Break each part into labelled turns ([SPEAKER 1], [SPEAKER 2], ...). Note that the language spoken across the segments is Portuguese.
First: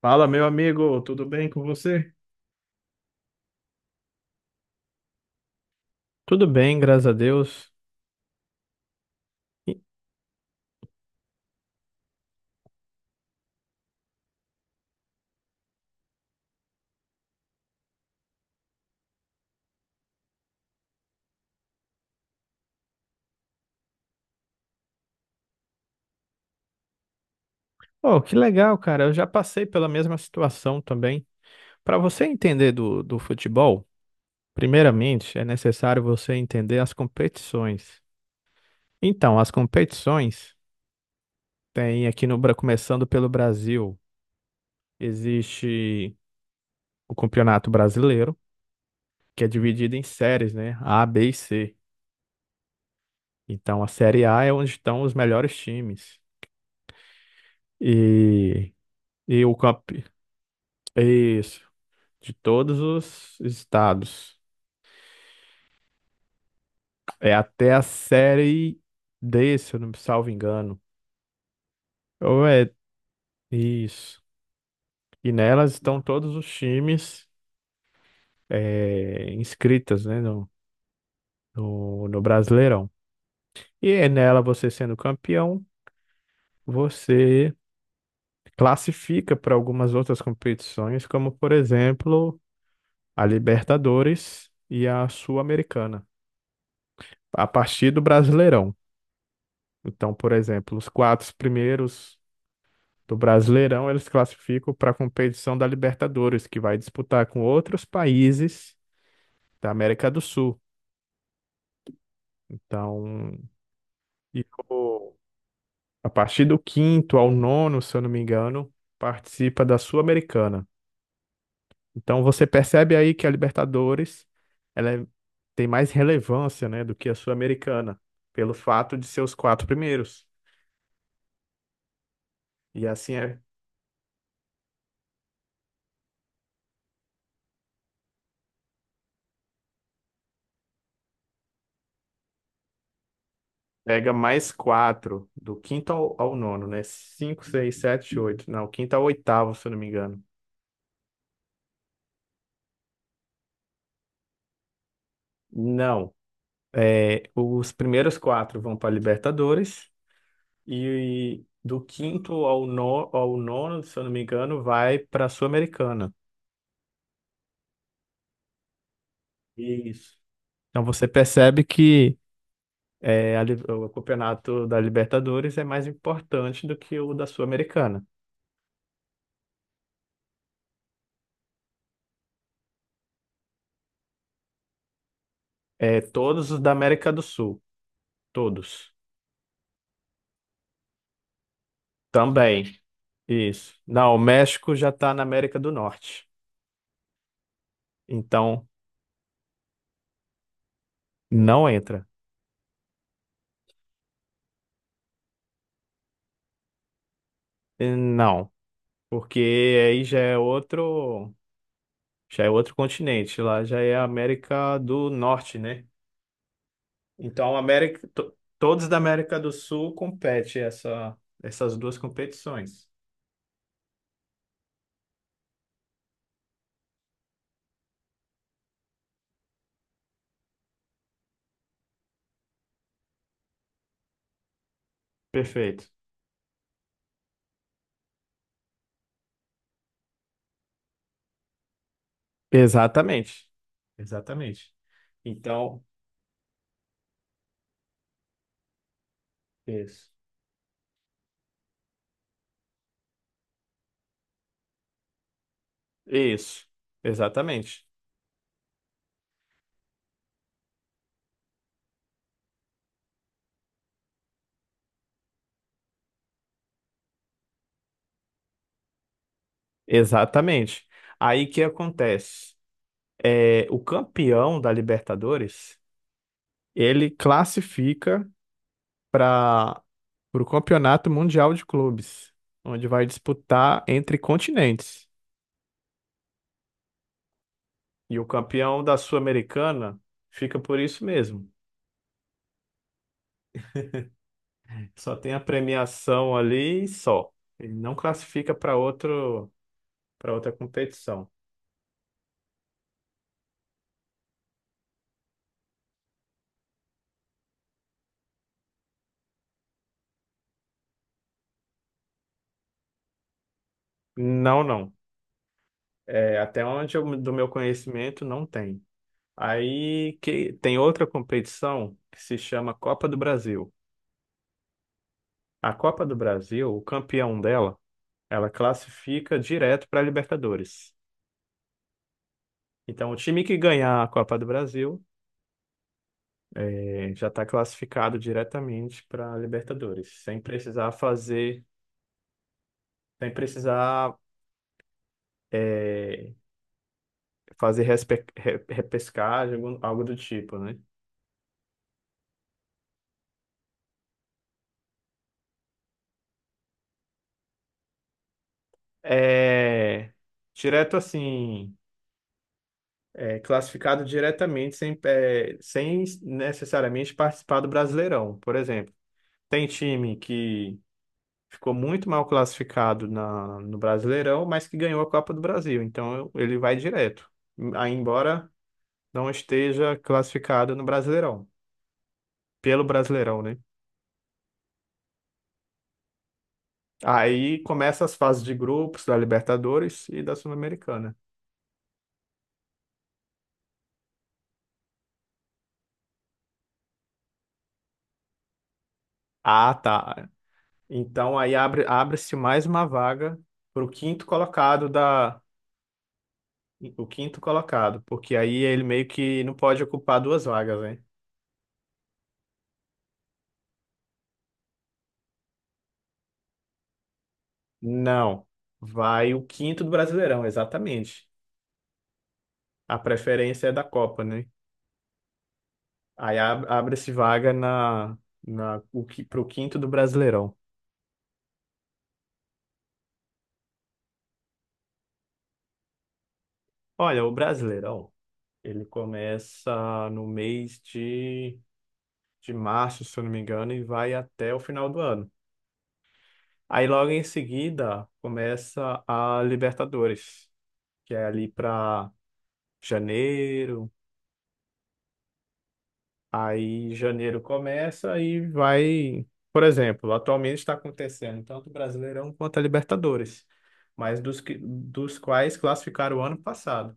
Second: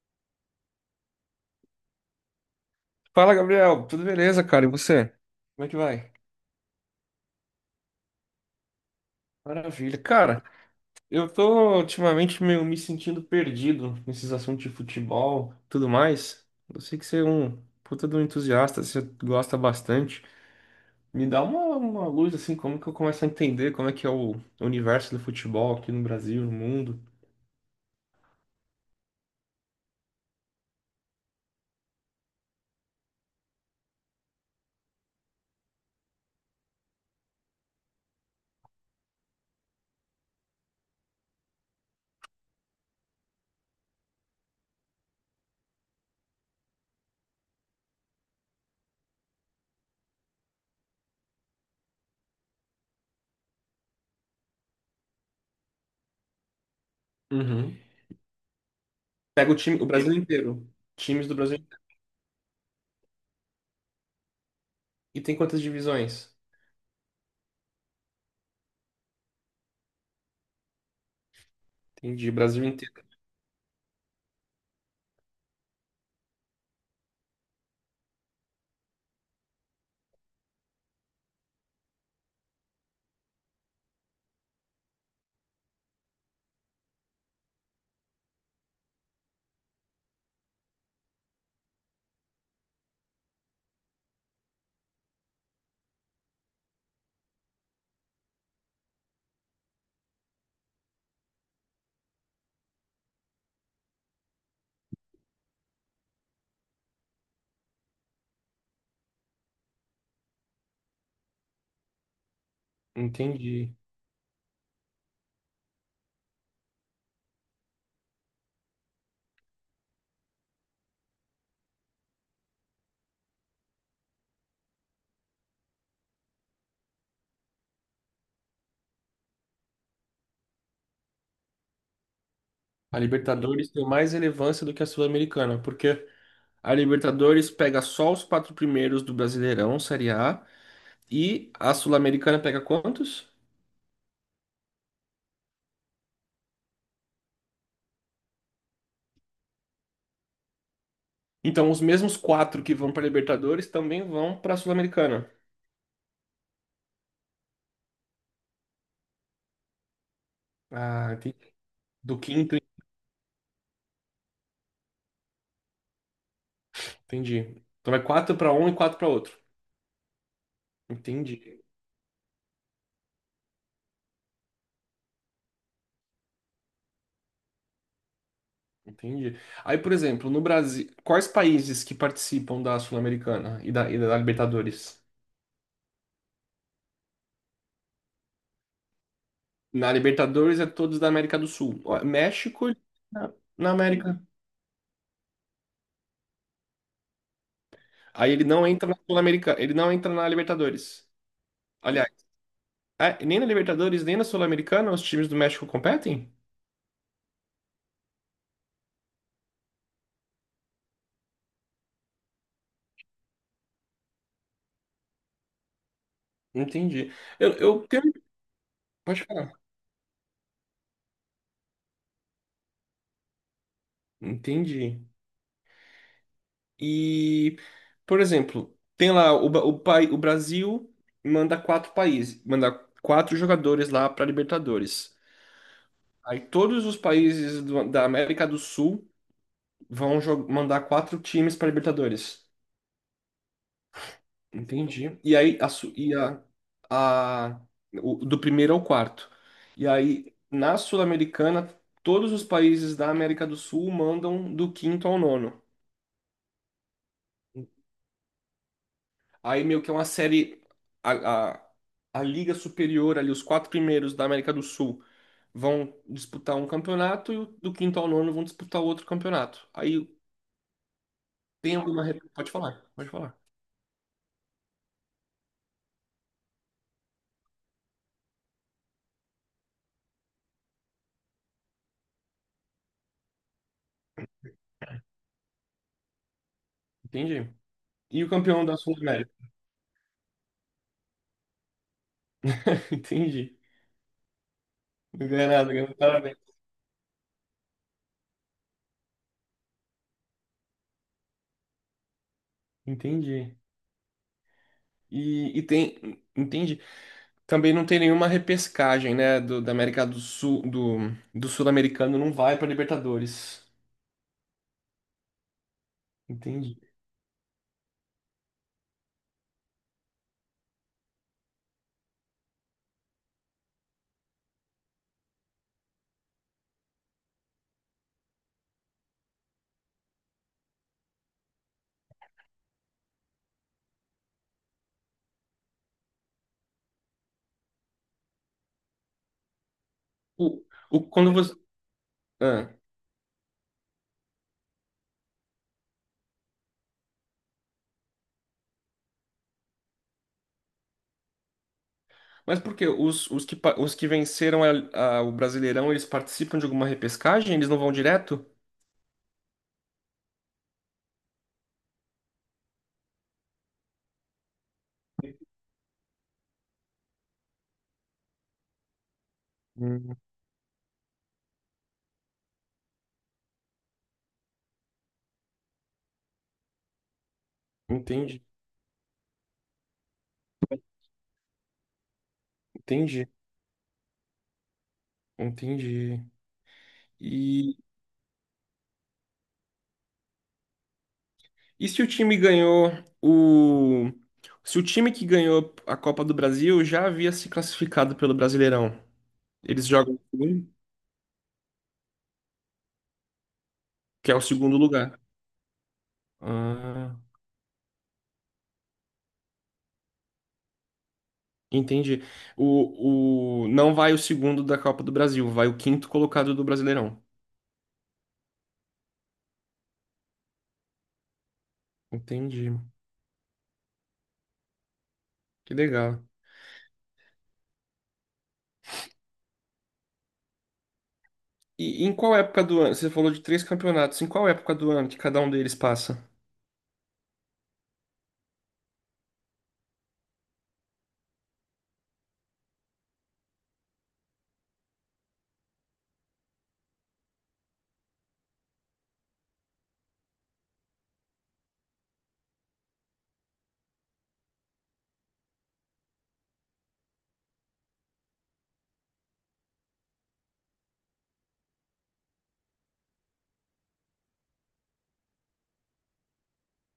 [SPEAKER 1] Fala, meu amigo, tudo bem com você?
[SPEAKER 2] Fala, Gabriel. Tudo beleza, cara? E você? Como é que vai?
[SPEAKER 1] Tudo bem, graças a Deus. E-
[SPEAKER 2] Maravilha. Cara, eu tô ultimamente meio me sentindo perdido nesses assuntos de futebol, tudo mais. Eu sei que você é um puta de um entusiasta, você gosta bastante. Me dá uma luz, assim, como que eu começo a entender como é que é o universo do futebol aqui no Brasil, no mundo.
[SPEAKER 1] Oh, que legal, cara. Eu já passei pela mesma situação também. Para você entender do futebol, primeiramente é necessário você entender as competições. Então, as competições. Tem aqui no, Bra- começando pelo Brasil, existe o Campeonato Brasileiro, que é dividido em séries, né? A, B e C. Então a série A é onde estão os melhores times.
[SPEAKER 2] Uhum.
[SPEAKER 1] E, e
[SPEAKER 2] Pega
[SPEAKER 1] o
[SPEAKER 2] o time, o
[SPEAKER 1] campe...
[SPEAKER 2] Brasil inteiro. Times do Brasil
[SPEAKER 1] Isso,
[SPEAKER 2] inteiro.
[SPEAKER 1] de todos os estados.
[SPEAKER 2] E tem quantas divisões?
[SPEAKER 1] É até a série D, se eu não me salvo engano.
[SPEAKER 2] Entendi,
[SPEAKER 1] Ou
[SPEAKER 2] Brasil
[SPEAKER 1] é
[SPEAKER 2] inteiro.
[SPEAKER 1] isso. E nelas estão todos os times inscritas, né, no Brasileirão. E é nela, você sendo campeão, você classifica para algumas outras competições, como por exemplo a Libertadores e a Sul-Americana, a partir do Brasileirão. Então, por exemplo, os quatro primeiros do Brasileirão eles classificam para a competição da Libertadores, que vai disputar com outros países da América do Sul. Então,
[SPEAKER 2] Entendi.
[SPEAKER 1] e o- a partir do quinto ao nono, se eu não me engano, participa da Sul-Americana. Então você percebe aí que a Libertadores ela é- tem mais relevância, né, do que a Sul-Americana, pelo fato de ser os quatro primeiros. E
[SPEAKER 2] A
[SPEAKER 1] assim é,
[SPEAKER 2] Libertadores tem mais relevância do que a Sul-Americana, porque a Libertadores pega só os quatro primeiros do Brasileirão, Série A, e a Sul-Americana pega quantos?
[SPEAKER 1] pega mais quatro, ao nono, né? Cinco, seis, sete, oito. Não, quinto ao oitavo, se eu não me engano.
[SPEAKER 2] Então, os mesmos quatro que vão para a Libertadores também vão para a Sul-Americana.
[SPEAKER 1] Não. É, os primeiros quatro vão para a Libertadores
[SPEAKER 2] Ah, entendi.
[SPEAKER 1] e, do
[SPEAKER 2] Do
[SPEAKER 1] quinto
[SPEAKER 2] quinto,
[SPEAKER 1] ao, no, ao nono, se eu não me engano, vai para a Sul-Americana.
[SPEAKER 2] entendi. Então, vai quatro para um e quatro para outro.
[SPEAKER 1] Isso. Então você
[SPEAKER 2] Entendi,
[SPEAKER 1] percebe que o campeonato da Libertadores é mais importante do que o da Sul-Americana.
[SPEAKER 2] entendi. Aí, por exemplo, no Brasil, quais países que participam da Sul-Americana e da Libertadores?
[SPEAKER 1] É, todos os da América do Sul, todos.
[SPEAKER 2] Na Libertadores é todos da América do Sul. Ó, México
[SPEAKER 1] Também,
[SPEAKER 2] na
[SPEAKER 1] isso. Não, o
[SPEAKER 2] América.
[SPEAKER 1] México já está na América do Norte.
[SPEAKER 2] Aí ele
[SPEAKER 1] Então,
[SPEAKER 2] não entra na Sul-Americana, ele não entra na Libertadores.
[SPEAKER 1] não entra.
[SPEAKER 2] Aliás, é, nem na Libertadores, nem na Sul-Americana os times do México competem?
[SPEAKER 1] E não, porque aí já é outro continente, lá já é a América do Norte, né?
[SPEAKER 2] Entendi. Eu,
[SPEAKER 1] Então,
[SPEAKER 2] eu tenho-
[SPEAKER 1] Todos da
[SPEAKER 2] Pode
[SPEAKER 1] América do
[SPEAKER 2] falar.
[SPEAKER 1] Sul competem essa, essas duas competições.
[SPEAKER 2] Entendi. E, por exemplo, tem lá o, Ba- o, pai- o Brasil manda quatro países, manda quatro jogadores lá para Libertadores.
[SPEAKER 1] Perfeito.
[SPEAKER 2] Aí todos os países do- da América do Sul vão jo- mandar quatro times para Libertadores.
[SPEAKER 1] Exatamente. Exatamente.
[SPEAKER 2] Entendi. E aí, a,
[SPEAKER 1] Então,
[SPEAKER 2] su- e a- o- do primeiro ao quarto. E
[SPEAKER 1] Isso.
[SPEAKER 2] aí, na Sul-Americana, todos os países da América do Sul mandam do quinto ao nono.
[SPEAKER 1] Isso. Exatamente.
[SPEAKER 2] Aí, meio que é uma série. A, a, a Liga Superior, ali, os quatro primeiros da América do Sul vão disputar um campeonato e o, do quinto ao nono vão disputar outro campeonato. Aí,
[SPEAKER 1] Exatamente. Aí o que
[SPEAKER 2] tem alguma. Re- Pode
[SPEAKER 1] acontece?
[SPEAKER 2] falar, pode falar.
[SPEAKER 1] É, o campeão da Libertadores, ele classifica para o Campeonato Mundial de Clubes, onde vai disputar entre continentes.
[SPEAKER 2] Entendi.
[SPEAKER 1] E
[SPEAKER 2] E
[SPEAKER 1] o
[SPEAKER 2] o campeão da
[SPEAKER 1] campeão da
[SPEAKER 2] Sul-América?
[SPEAKER 1] Sul-Americana fica por isso mesmo.
[SPEAKER 2] Entendi.
[SPEAKER 1] Só
[SPEAKER 2] Não
[SPEAKER 1] tem a
[SPEAKER 2] ganha nada, ganha um
[SPEAKER 1] premiação
[SPEAKER 2] parabéns.
[SPEAKER 1] ali e só. Ele não classifica para outro, para outra competição.
[SPEAKER 2] Entendi. E tem, entende? Também não tem nenhuma repescagem, né? Do, da América do Sul, do, do Sul-Americano não vai para Libertadores,
[SPEAKER 1] Não, não. É, até
[SPEAKER 2] entende?
[SPEAKER 1] onde eu, do meu conhecimento não tem. Aí que tem outra competição que se chama Copa do Brasil. A Copa do Brasil, o campeão dela, ela classifica direto para a Libertadores. Então, o time que ganhar a Copa do Brasil é, já está classificado diretamente para a Libertadores, sem
[SPEAKER 2] O,
[SPEAKER 1] precisar
[SPEAKER 2] o, quando você,
[SPEAKER 1] fazer,
[SPEAKER 2] ah,
[SPEAKER 1] sem precisar é, fazer repescagem, algo do tipo, né?
[SPEAKER 2] mas por quê? Os que, pa- os que venceram a- o Brasileirão, eles participam de alguma repescagem? Eles não vão direto?
[SPEAKER 1] É, direto assim, é, classificado diretamente sem, é, sem necessariamente participar do Brasileirão, por exemplo. Tem time
[SPEAKER 2] Hum,
[SPEAKER 1] que ficou muito mal classificado no Brasileirão, mas que ganhou a Copa do Brasil, então ele vai direto, aí
[SPEAKER 2] entendi,
[SPEAKER 1] embora não esteja classificado no Brasileirão, pelo
[SPEAKER 2] entendi,
[SPEAKER 1] Brasileirão, né?
[SPEAKER 2] entendi.
[SPEAKER 1] Aí
[SPEAKER 2] E,
[SPEAKER 1] começa as fases de grupos da Libertadores e da Sul-Americana.
[SPEAKER 2] e se o time ganhou o. Se o time que ganhou a Copa do Brasil já havia se classificado pelo Brasileirão,
[SPEAKER 1] Ah,
[SPEAKER 2] eles jogam.
[SPEAKER 1] tá. Então aí abre-se mais uma vaga para o quinto
[SPEAKER 2] Que é o segundo
[SPEAKER 1] colocado
[SPEAKER 2] lugar.
[SPEAKER 1] da o
[SPEAKER 2] Ah,
[SPEAKER 1] quinto colocado, porque aí ele meio que não pode ocupar duas vagas, né?
[SPEAKER 2] entendi. O... Não vai o segundo da Copa do Brasil, vai o quinto colocado do Brasileirão.
[SPEAKER 1] Não, vai o quinto do Brasileirão, exatamente.
[SPEAKER 2] Entendi.
[SPEAKER 1] A preferência é da Copa, né?
[SPEAKER 2] Que legal.
[SPEAKER 1] Abre-se vaga na, na o que para o quinto do Brasileirão.
[SPEAKER 2] E em qual época do ano? Você falou de três campeonatos. Em qual época do ano que cada um deles passa?
[SPEAKER 1] Olha, o Brasileirão ele começa no mês de março, se eu não me engano, e vai até o final do ano. Aí logo em seguida começa a Libertadores, que é ali para janeiro. Aí janeiro começa e vai, por exemplo, atualmente está acontecendo tanto o Brasileirão quanto a Libertadores, mas dos quais classificaram o ano passado.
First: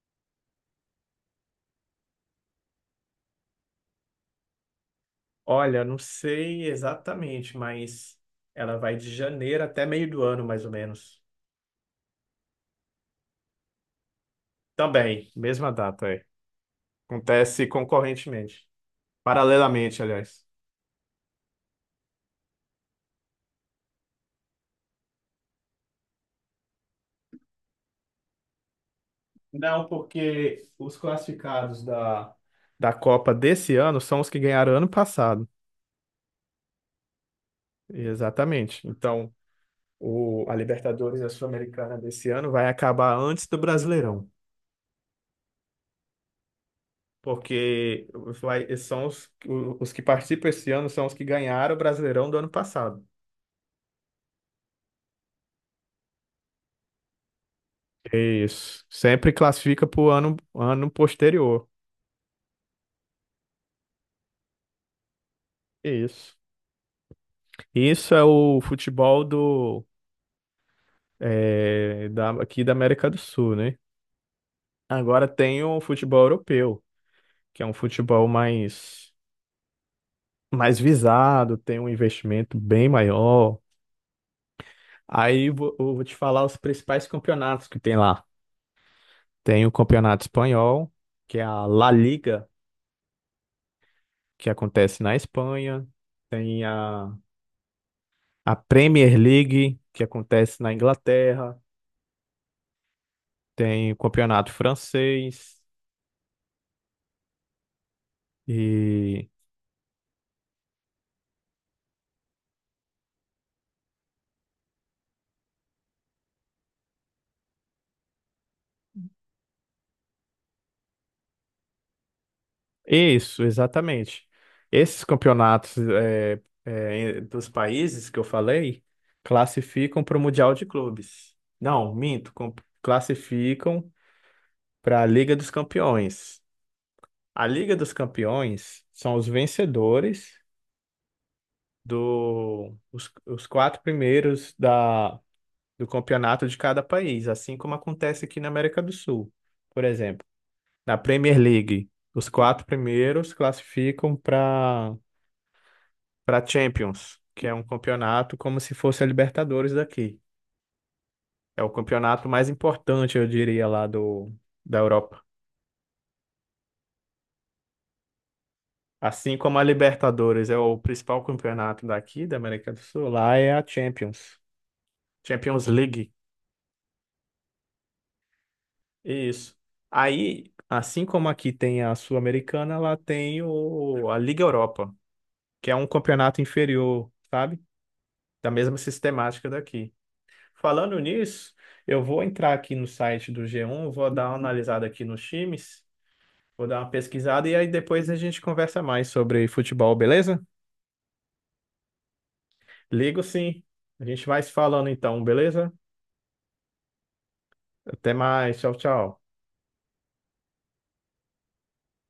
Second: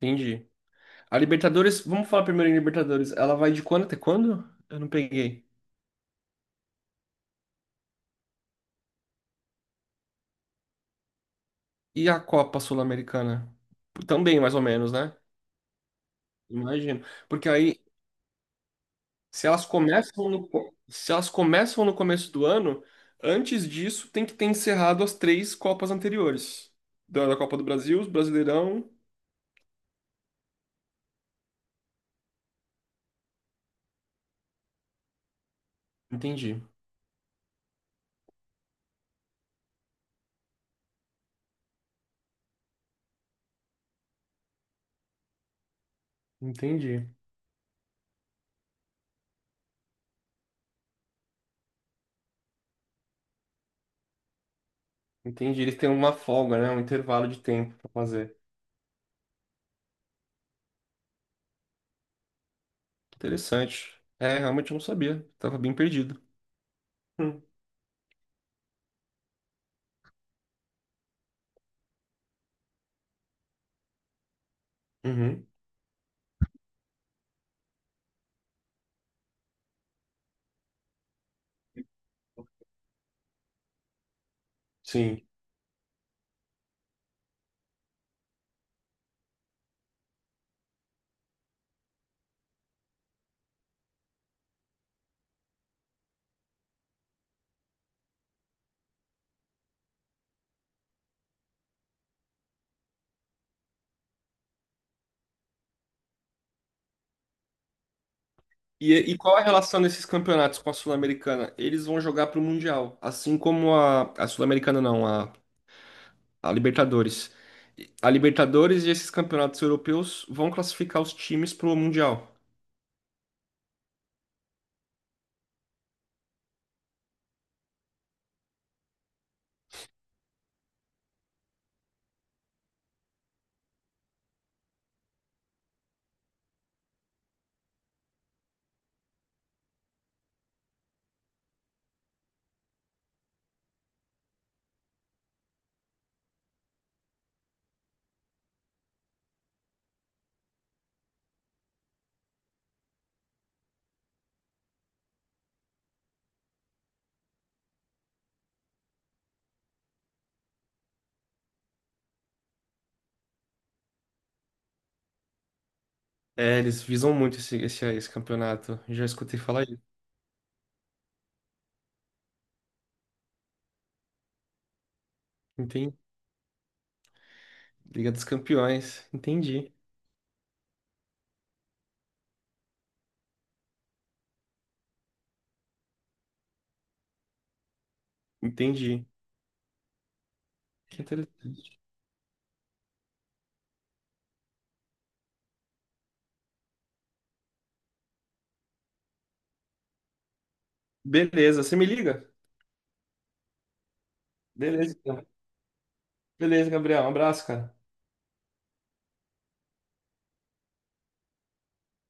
[SPEAKER 2] Entendi. A Libertadores, vamos falar primeiro em Libertadores. Ela vai de quando até quando? Eu não peguei.
[SPEAKER 1] Olha, não sei exatamente, mas ela vai de janeiro até meio do ano, mais ou menos.
[SPEAKER 2] E a Copa Sul-Americana? Também, mais ou menos, né?
[SPEAKER 1] Também, mesma data, é.
[SPEAKER 2] Imagino. Porque
[SPEAKER 1] Acontece
[SPEAKER 2] aí
[SPEAKER 1] concorrentemente,
[SPEAKER 2] se elas
[SPEAKER 1] paralelamente,
[SPEAKER 2] começam
[SPEAKER 1] aliás.
[SPEAKER 2] no, co- se elas começam no começo do ano, antes disso tem que ter encerrado as três Copas anteriores. Da da Copa do Brasil, os Brasileirão.
[SPEAKER 1] Não, porque os classificados da Copa desse ano são os que ganharam ano passado.
[SPEAKER 2] Entendi,
[SPEAKER 1] Exatamente. Então, a Libertadores e a Sul-Americana desse ano vai acabar antes do Brasileirão.
[SPEAKER 2] entendi,
[SPEAKER 1] Porque vai, são os que participam esse ano são os que ganharam o Brasileirão do ano passado.
[SPEAKER 2] entendi. Eles têm uma folga, né? Um intervalo de tempo para fazer.
[SPEAKER 1] Isso. Sempre classifica para o ano posterior.
[SPEAKER 2] Interessante. É, realmente eu não sabia. Tava bem perdido.
[SPEAKER 1] Isso.
[SPEAKER 2] Hum.
[SPEAKER 1] Isso é o futebol aqui da América do Sul, né? Agora
[SPEAKER 2] Uhum.
[SPEAKER 1] tem o futebol europeu, que é um futebol mais, mais visado, tem um investimento bem maior.
[SPEAKER 2] Sim.
[SPEAKER 1] Eu vou te falar os principais campeonatos que tem lá. Tem o Campeonato Espanhol, que é a La Liga, que acontece na Espanha. Tem a Premier League, que acontece na Inglaterra. Tem o Campeonato Francês
[SPEAKER 2] E
[SPEAKER 1] e
[SPEAKER 2] qual a relação desses campeonatos com a Sul-Americana? Eles vão jogar para o Mundial, assim como a Sul-Americana não, a Libertadores. A Libertadores e esses campeonatos europeus vão classificar os times pro Mundial.
[SPEAKER 1] isso, exatamente. Esses campeonatos dos países que eu falei classificam para o Mundial de Clubes. Não, minto, com- Classificam para a Liga dos Campeões. A Liga dos Campeões são os vencedores os quatro primeiros do campeonato de cada país, assim como acontece aqui na América do Sul, por exemplo. Na Premier League, os quatro primeiros classificam para Champions, que é um campeonato como se fosse a Libertadores daqui. É o campeonato mais importante, eu diria, da Europa.
[SPEAKER 2] É, eles visam muito esse campeonato. Já
[SPEAKER 1] Assim
[SPEAKER 2] escutei
[SPEAKER 1] como a
[SPEAKER 2] falar isso.
[SPEAKER 1] Libertadores é o principal campeonato daqui, da América do Sul, lá é a Champions. Champions
[SPEAKER 2] Entendi.
[SPEAKER 1] League.
[SPEAKER 2] Liga dos Campeões.
[SPEAKER 1] Isso.
[SPEAKER 2] Entendi.
[SPEAKER 1] Aí, assim como aqui tem a Sul-Americana, lá tem a Liga Europa, que é um campeonato inferior, sabe? Da mesma
[SPEAKER 2] Entendi.
[SPEAKER 1] sistemática daqui. Falando
[SPEAKER 2] Que
[SPEAKER 1] nisso,
[SPEAKER 2] interessante.
[SPEAKER 1] eu vou entrar aqui no site do G1, vou dar uma analisada aqui nos times, vou dar uma pesquisada e aí depois a gente conversa mais sobre futebol, beleza?
[SPEAKER 2] Beleza, você me liga?
[SPEAKER 1] Ligo sim. A gente vai se falando
[SPEAKER 2] Beleza,
[SPEAKER 1] então,
[SPEAKER 2] então.
[SPEAKER 1] beleza?
[SPEAKER 2] Beleza, Gabriel. Um abraço, cara.
[SPEAKER 1] Até mais. Tchau, tchau.